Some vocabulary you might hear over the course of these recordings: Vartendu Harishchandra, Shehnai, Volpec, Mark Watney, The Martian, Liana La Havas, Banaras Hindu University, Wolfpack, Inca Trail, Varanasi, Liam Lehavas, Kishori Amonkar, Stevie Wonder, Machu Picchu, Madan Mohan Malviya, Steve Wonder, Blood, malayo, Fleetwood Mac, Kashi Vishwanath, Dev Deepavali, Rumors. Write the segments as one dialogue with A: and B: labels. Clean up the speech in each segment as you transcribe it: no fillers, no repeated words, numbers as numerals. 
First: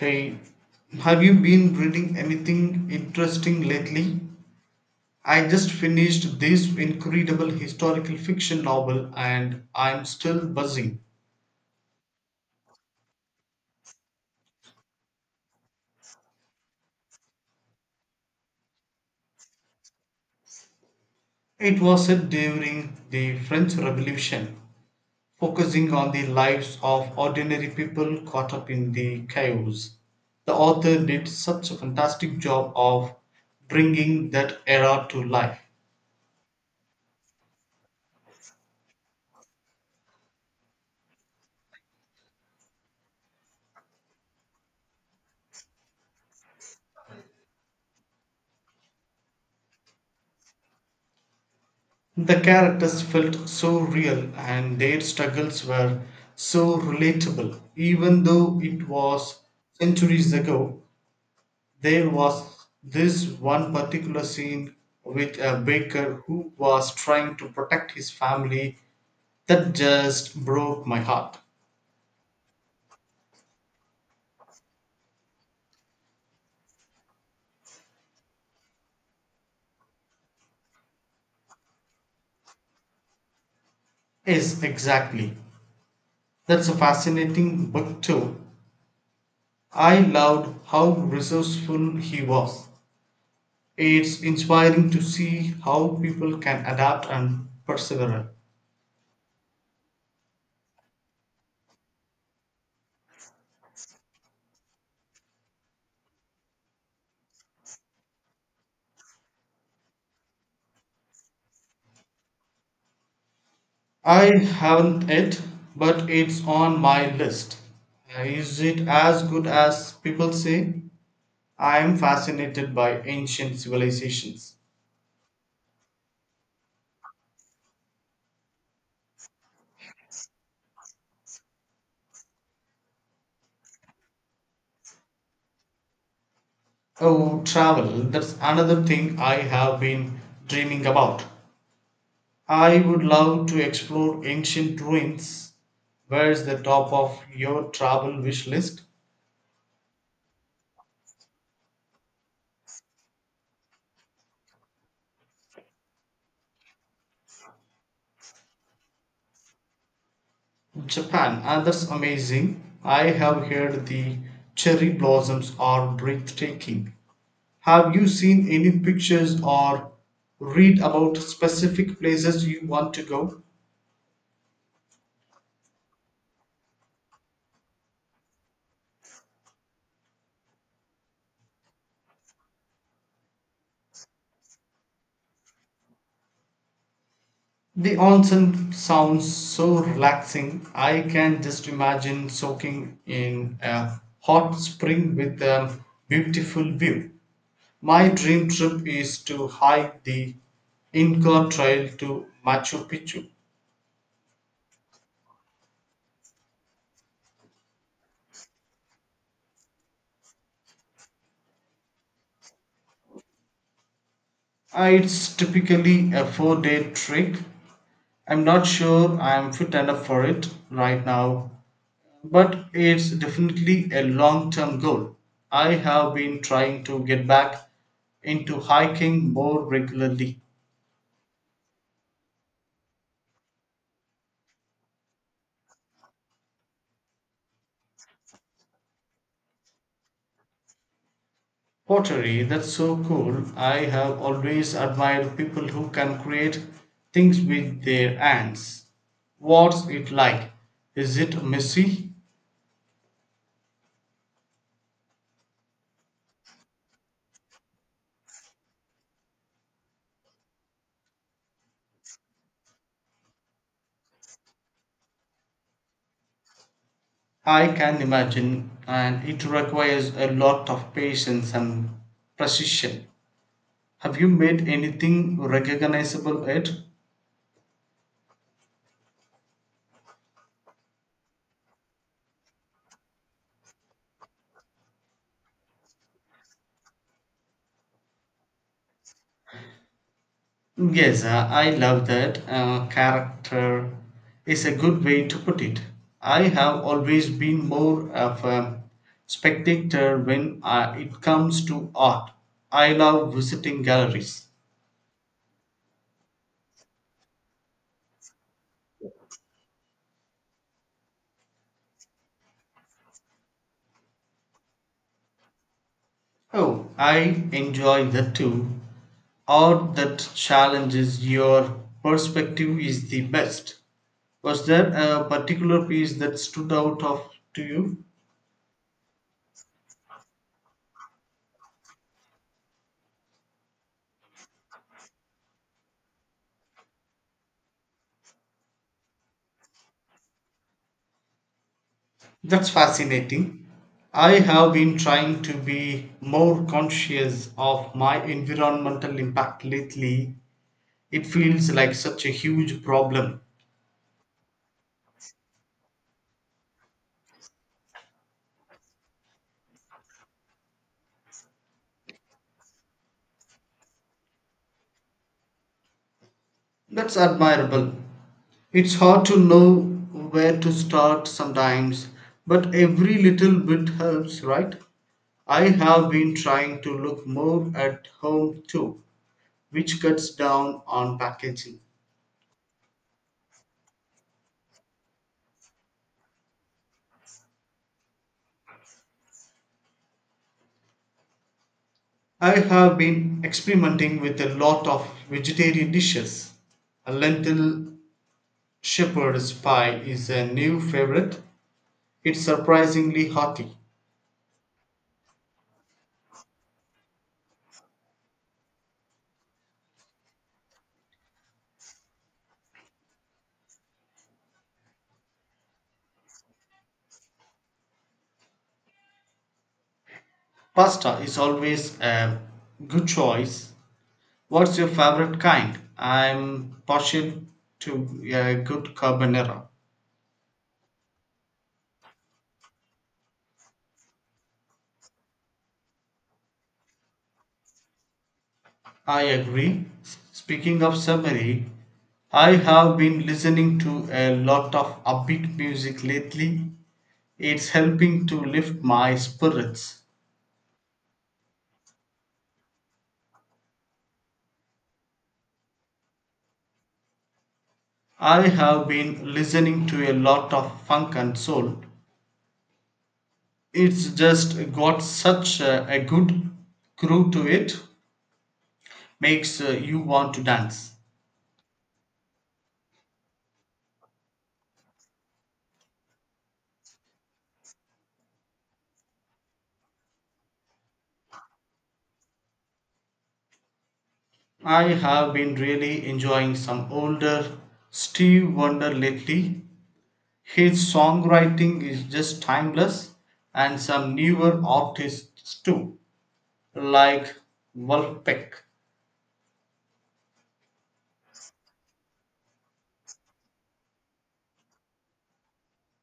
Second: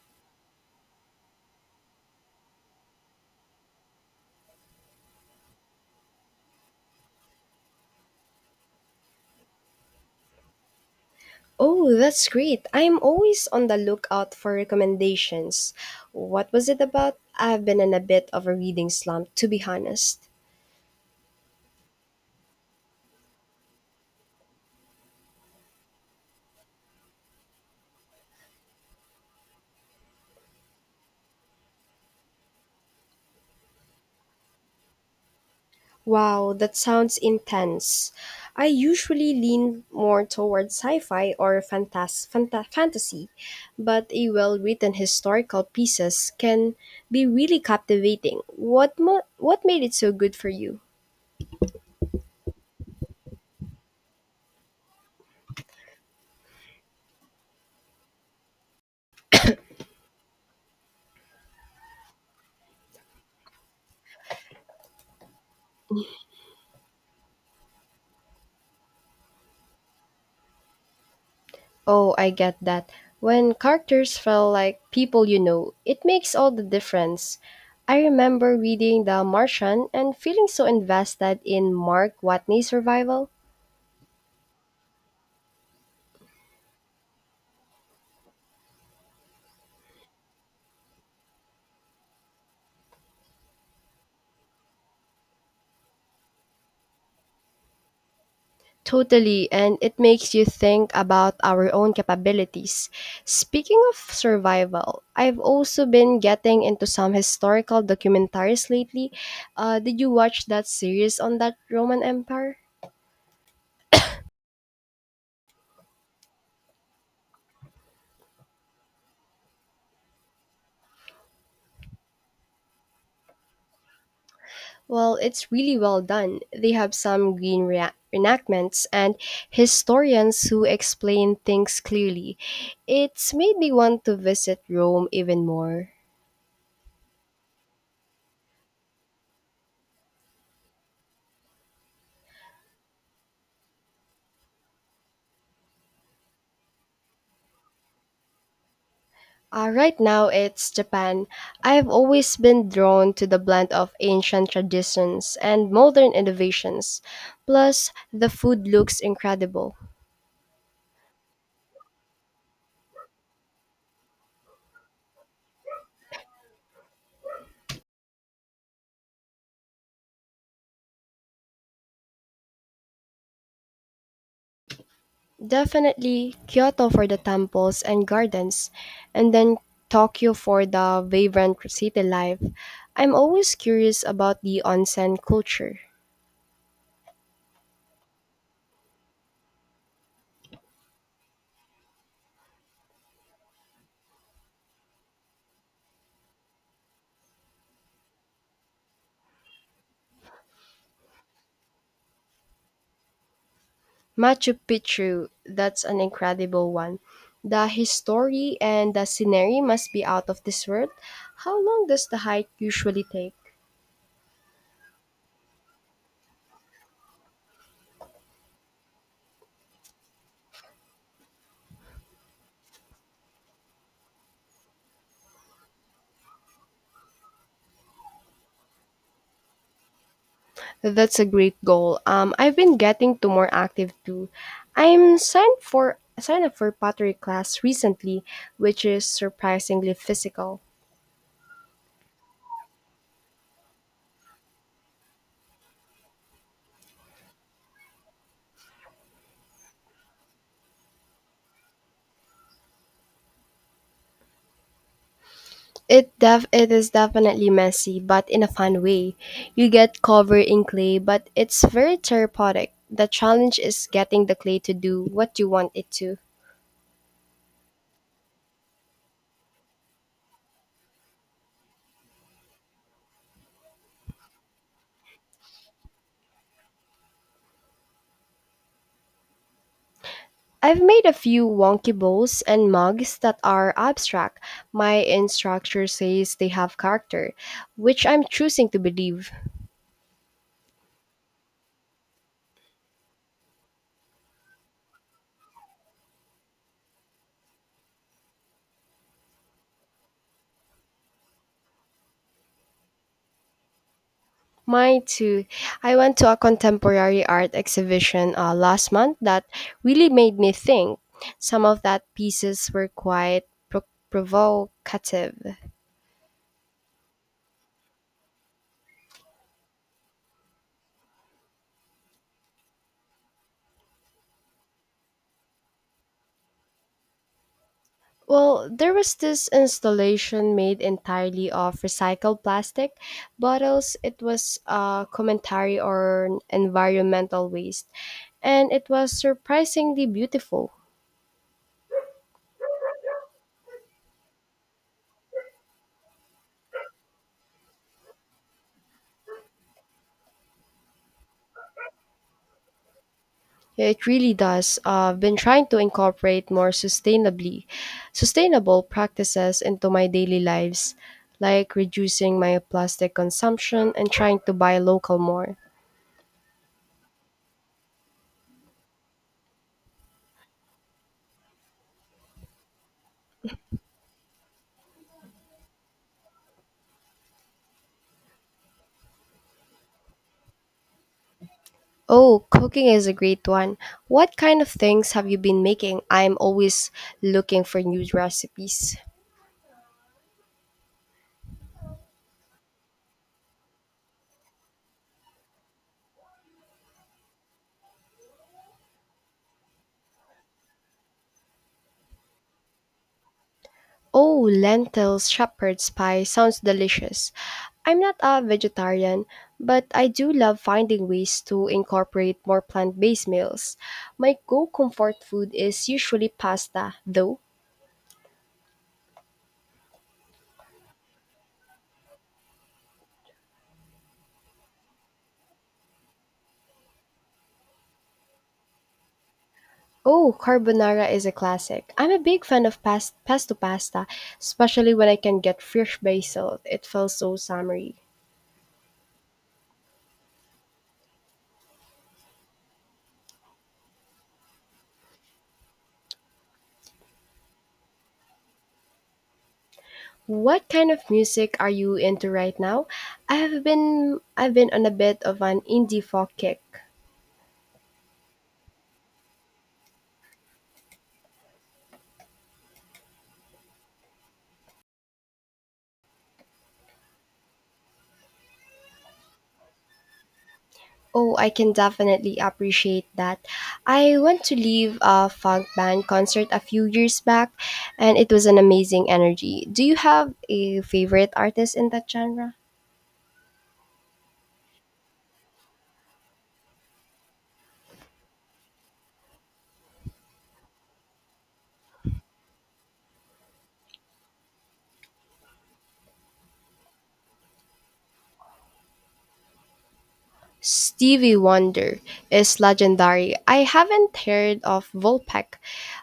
A: Hey, have you been reading anything interesting lately? I just finished this incredible historical fiction novel and I'm still buzzing.
B: Oh, that's great. I'm always on the lookout for recommendations. What was it about? I've been in a bit of a reading slump, to be honest.
A: It was set during the French Revolution, focusing on the lives of ordinary people caught up in the chaos. The author did such a fantastic job of bringing that era to life.
B: Wow, that sounds intense. I usually lean more towards sci fi or fantasy, but a well written historical pieces can be really captivating. What made it so good for you?
A: The characters felt so real and their struggles were so relatable. Even though it was centuries ago, there was this one particular scene with a baker who was trying to protect his family that just broke my heart.
B: Oh, I get that. When characters feel like people you know, it makes all the difference. I remember reading The Martian and feeling so invested in Mark Watney's survival.
A: Yes, exactly. That's a fascinating book, too. I loved how resourceful he was. It's inspiring to see how people can adapt and persevere.
B: Totally, and it makes you think about our own capabilities. Speaking of survival, I've also been getting into some historical documentaries lately. Did you watch that series on that Roman Empire?
A: I haven't yet, but it's on my list. Is it as good as people say? I am fascinated by ancient civilizations.
B: Well, it's really well done. They have some reenactments and historians who explain things clearly. It's made me want to visit Rome even more.
A: Oh, travel, that's another thing I have been dreaming about. I would love to explore ancient ruins. Where's the top of your travel wish list?
B: Right now, it's Japan. I've always been drawn to the blend of ancient traditions and modern innovations. Plus, the food looks incredible.
A: Japan, ah, that's amazing. I have heard the cherry blossoms are breathtaking. Have you seen any pictures or read about specific places you want to go?
B: Definitely Kyoto for the temples and gardens, and then Tokyo for the vibrant city life. I'm always curious about the onsen culture.
A: The onsen sounds so relaxing. I can just imagine soaking in a hot spring with a beautiful view. My dream trip is to hike the Inca Trail to Machu Picchu.
B: Machu Picchu, that's an incredible one. The history and the scenery must be out of this world. How long does the hike usually take?
A: It's typically a 4 day trek. I'm not sure I'm fit enough for it right now, but it's definitely a long term goal. I have been trying to get back into hiking more regularly.
B: That's a great goal. I've been getting to more active too. I'm signed for signed up for pottery class recently, which is surprisingly physical.
A: Pottery, that's so cool. I have always admired people who can create things with their hands. What's it like? Is it messy?
B: It is definitely messy, but in a fun way. You get covered in clay, but it's very therapeutic. The challenge is getting the clay to do what you want it to.
A: I can imagine, and it requires a lot of patience and precision. Have you made anything recognizable yet?
B: I've made a few wonky bowls and mugs that are abstract. My instructor says they have character, which I'm choosing to believe.
A: Yes, I love that. Character is a good way to put it. I have always been more of a spectator when it comes to art. I love visiting galleries.
B: Mine too. I went to a contemporary art exhibition last month that really made me think. Some of that pieces were quite pro- provocative.
A: Oh, I enjoy that too. Art that challenges your perspective is the best. Was there a particular piece that stood out of to you?
B: Well, there was this installation made entirely of recycled plastic bottles. It was a commentary on environmental waste, and it was surprisingly beautiful.
A: That's fascinating. I have been trying to be more conscious of my environmental impact lately. It feels like such a huge problem.
B: It really does. I've been trying to incorporate more sustainably sustainable practices into my daily lives, like reducing my plastic consumption and trying to buy local more.
A: That's admirable. It's hard to know where to start sometimes, but every little bit helps, right? I have been trying to look more at home too, which cuts down on packaging.
B: Oh, cooking is a great one. What kind of things have you been making? I'm always looking for new recipes.
A: I have been experimenting with a lot of vegetarian dishes. A lentil shepherd's pie is a new favorite. It's surprisingly hearty.
B: Oh, lentils shepherd's pie sounds delicious. I'm not a vegetarian, but I do love finding ways to incorporate more plant-based meals. My go-comfort food is usually pasta, though.
A: Pasta is always a good choice. What's your favorite kind? I'm partial to a good carbonara.
B: Oh, carbonara is a classic. I'm a big fan of pesto pasta, especially when I can get fresh basil. It feels so summery.
A: I agree. Speaking of summary, I have been listening to a lot of upbeat music lately. It's helping to lift my spirits.
B: What kind of music are you into right now? I've been on a bit of an indie folk kick.
A: I have been listening to a lot of funk and soul. It's just got such a good groove to it, makes you want to dance.
B: Oh, I can definitely appreciate that. I went to leave a funk band concert a few years back and it was an amazing energy. Do you have a favorite artist in that genre?
A: I have been really enjoying some older Steve Wonder lately. His songwriting is just timeless, and some newer artists too, like Wolfpack.
B: Stevie Wonder is legendary. I haven't heard of Volpec.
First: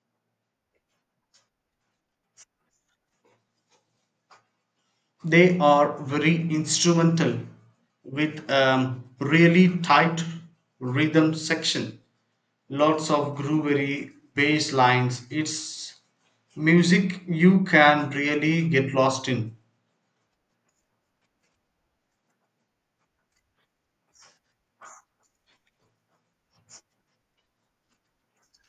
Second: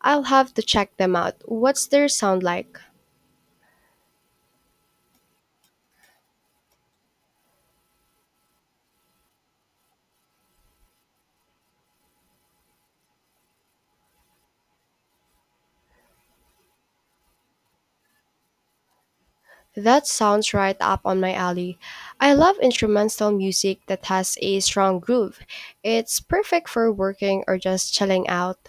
B: I'll have to check them out. What's their sound like?
A: They are very instrumental with a really tight rhythm section, lots of groovy bass lines. It's music you can really get lost in.
B: That sounds right up on my alley. I love instrumental music that has a strong groove. It's perfect for working or just chilling out.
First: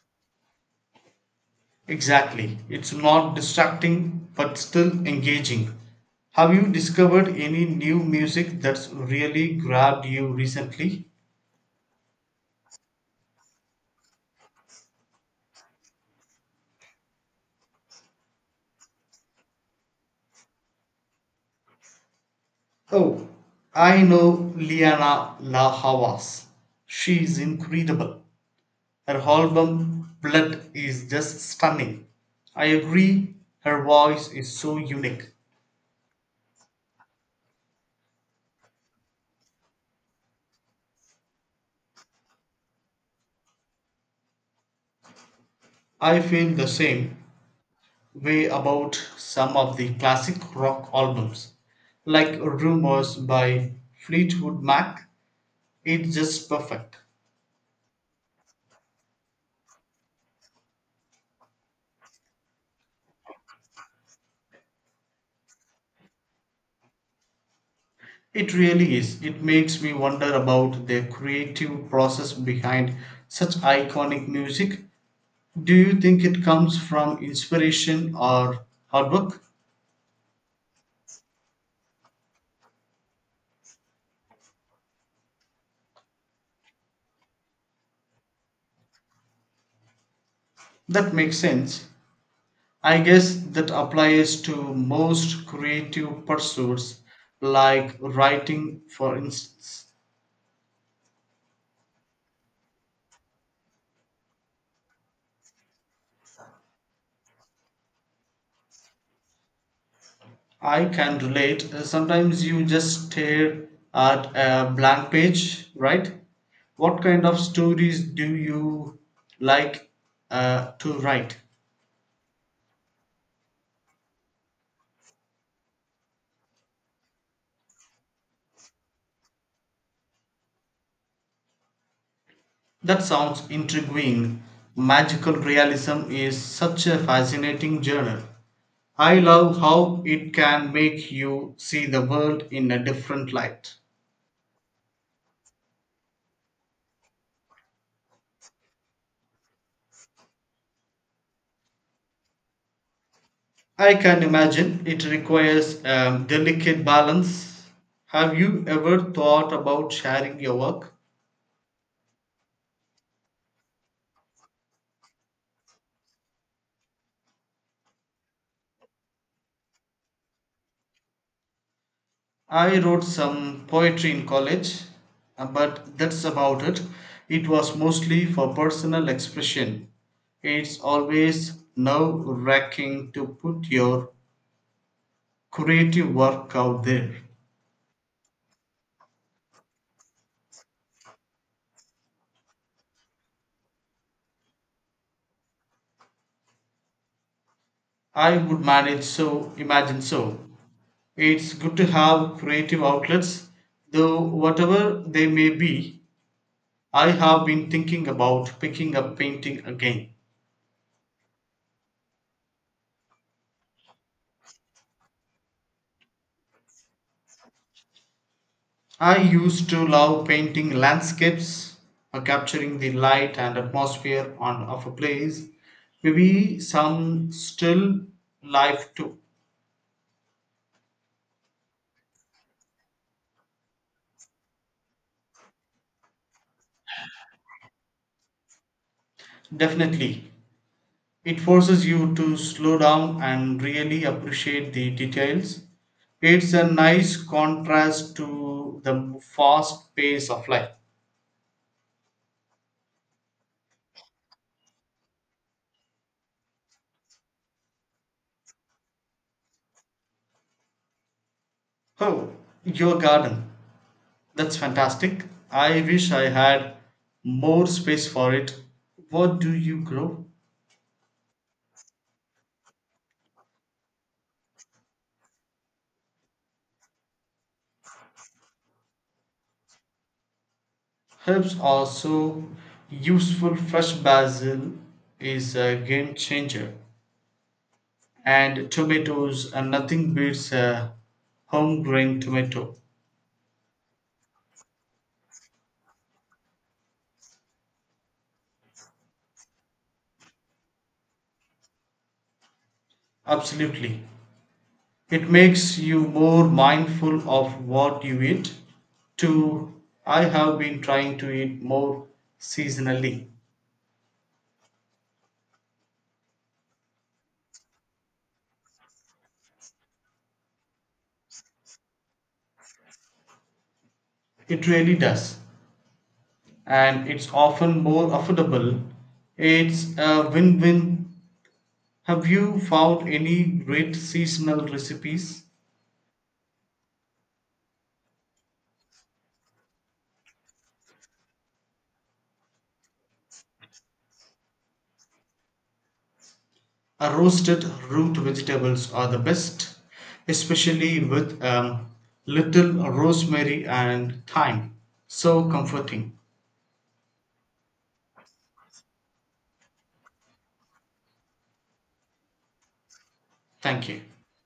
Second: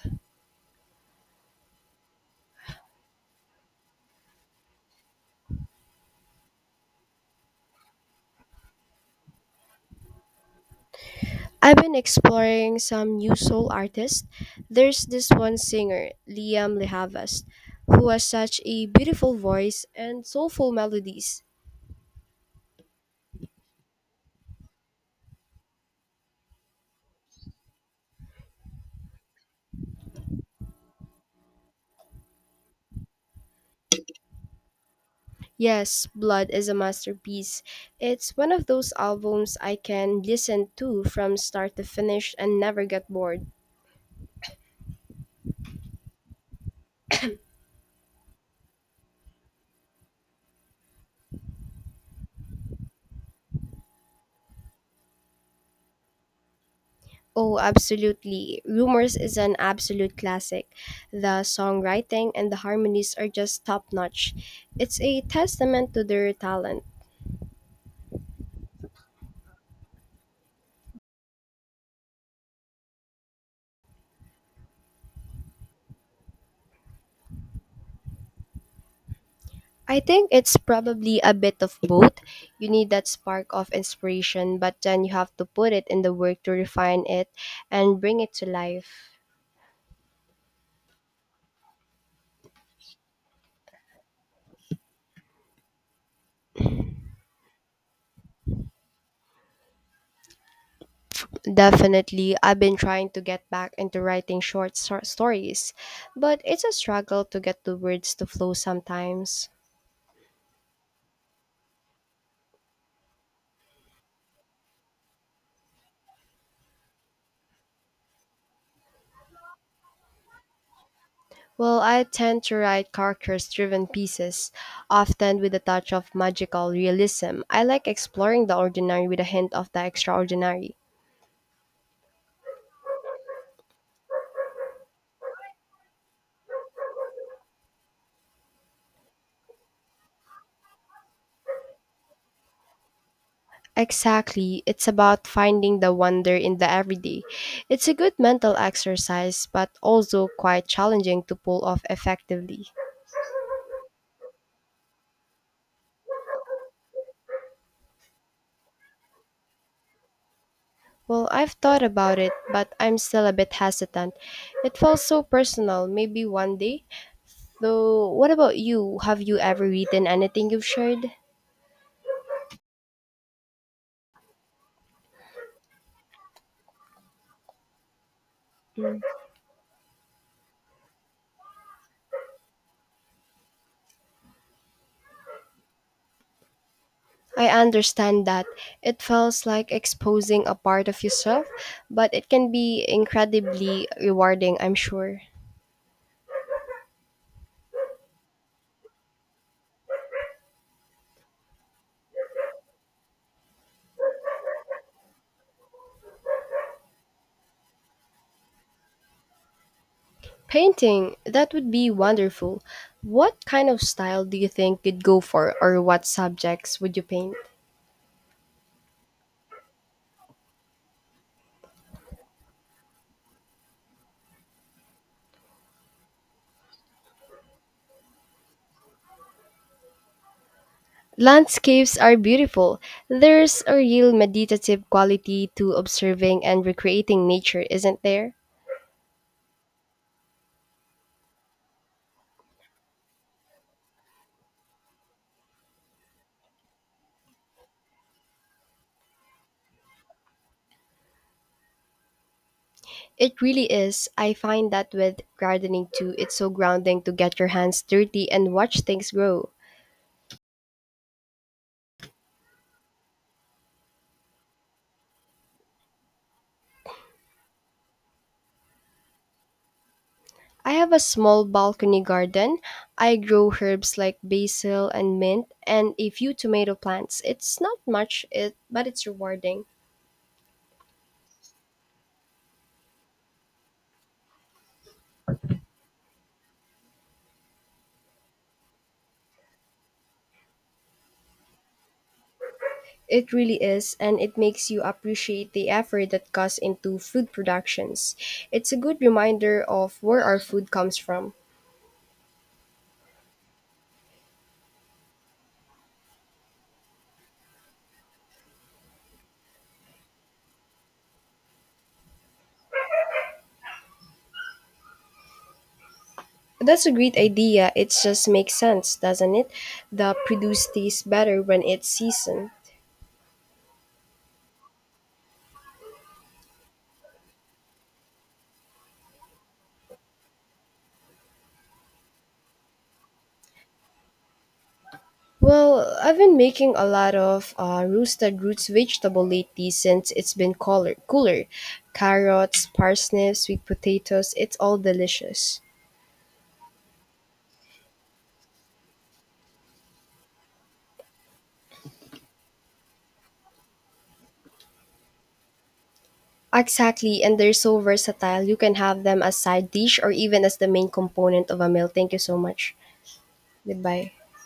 A: Exactly. It's not distracting but still engaging. Have you discovered any new music that's really grabbed you recently?
B: I've been exploring some new soul artists. There's this one singer, Liam Lehavas, who has such a beautiful voice and soulful melodies.
A: Oh, I know Liana La Havas. She's incredible. Her album Blood is just stunning. I agree, her voice is so unique.
B: Yes, Blood is a masterpiece. It's one of those albums I can listen to from start to finish and never get bored.
A: I feel the same way about some of the classic rock albums, like Rumors by Fleetwood Mac. It's just perfect.
B: Oh, absolutely. Rumors is an absolute classic. The songwriting and the harmonies are just top notch. It's a testament to their talent.
A: It really is. It makes me wonder about the creative process behind such iconic music. Do you think it comes from inspiration or hard work?
B: I think it's probably a bit of both. You need that spark of inspiration, but then you have to put it in the work to refine it and bring it to life.
A: That makes sense. I guess that applies to most creative pursuits, like writing, for instance.
B: Definitely, I've been trying to get back into writing stories, but it's a struggle to get the words to flow sometimes.
A: I can relate. Sometimes you just stare at a blank page, right? What kind of stories do you like to write?
B: Well, I tend to write characters driven pieces, often with a touch of magical realism. I like exploring the ordinary with a hint of the extraordinary.
A: That sounds intriguing. Magical realism is such a fascinating genre. I love how it can make you see the world in a different light.
B: Exactly. It's about finding the wonder in the everyday. It's a good mental exercise, but also quite challenging to pull off effectively.
A: I can imagine it requires a delicate balance. Have you ever thought about sharing your work?
B: Well, I've thought about it, but I'm still a bit hesitant. It feels so personal, maybe one day. Though, what about you? Have you ever written anything you've shared?
A: I wrote some poetry in college, but that's about it. It was mostly for
B: Mm.
A: personal expression. It's always nerve wracking to put your creative work out there.
B: I understand that. It feels like exposing a part of yourself, but it can be incredibly rewarding, I'm sure.
A: I would manage so, imagine so. It's good to have creative outlets, though, whatever they may be. I have been thinking about picking up painting again.
B: Painting, that would be wonderful. What kind of style do you think you'd go for, or what subjects would you paint?
A: I used to love painting landscapes, capturing the light and atmosphere on, of a place. Maybe some still life too.
B: Landscapes are beautiful. There's a real meditative quality to observing and recreating nature, isn't there?
A: Definitely. It forces you to slow down and really appreciate the details. It's a nice contrast to the fast pace of life.
B: It really is. I find that with gardening too, it's so grounding to get your hands dirty and watch things grow.
A: Oh, your garden. That's fantastic. I wish I had more space for it. What do you grow?
B: I have a small balcony garden. I grow herbs like basil and mint and a few tomato plants. It's not much, it, but it's rewarding.
A: Herbs are so useful. Fresh basil is a game changer, and tomatoes, and nothing beats a homegrown tomato.
B: It really is, and it makes you appreciate the effort that goes into food productions. It's a good reminder of where our food comes from.
A: Absolutely. It makes you more mindful of what you eat. Two, I have been trying to eat more seasonally.
B: That's a great idea. It just makes sense, doesn't it? The produce tastes better when it's seasoned.
A: It really does. And it's often more affordable. It's a win win. Have you found any great seasonal recipes?
B: Well, I've been making a lot of roosted roots vegetable lately since it's been cooler. Carrots, parsnips, sweet potatoes, it's all delicious.
A: Roasted root vegetables are the best, especially with little rosemary and thyme. So comforting.
B: Exactly, and they're so versatile. You can have them as side dish or even as the main component of a meal. Thank you so much.
A: Thank you.
B: Goodbye.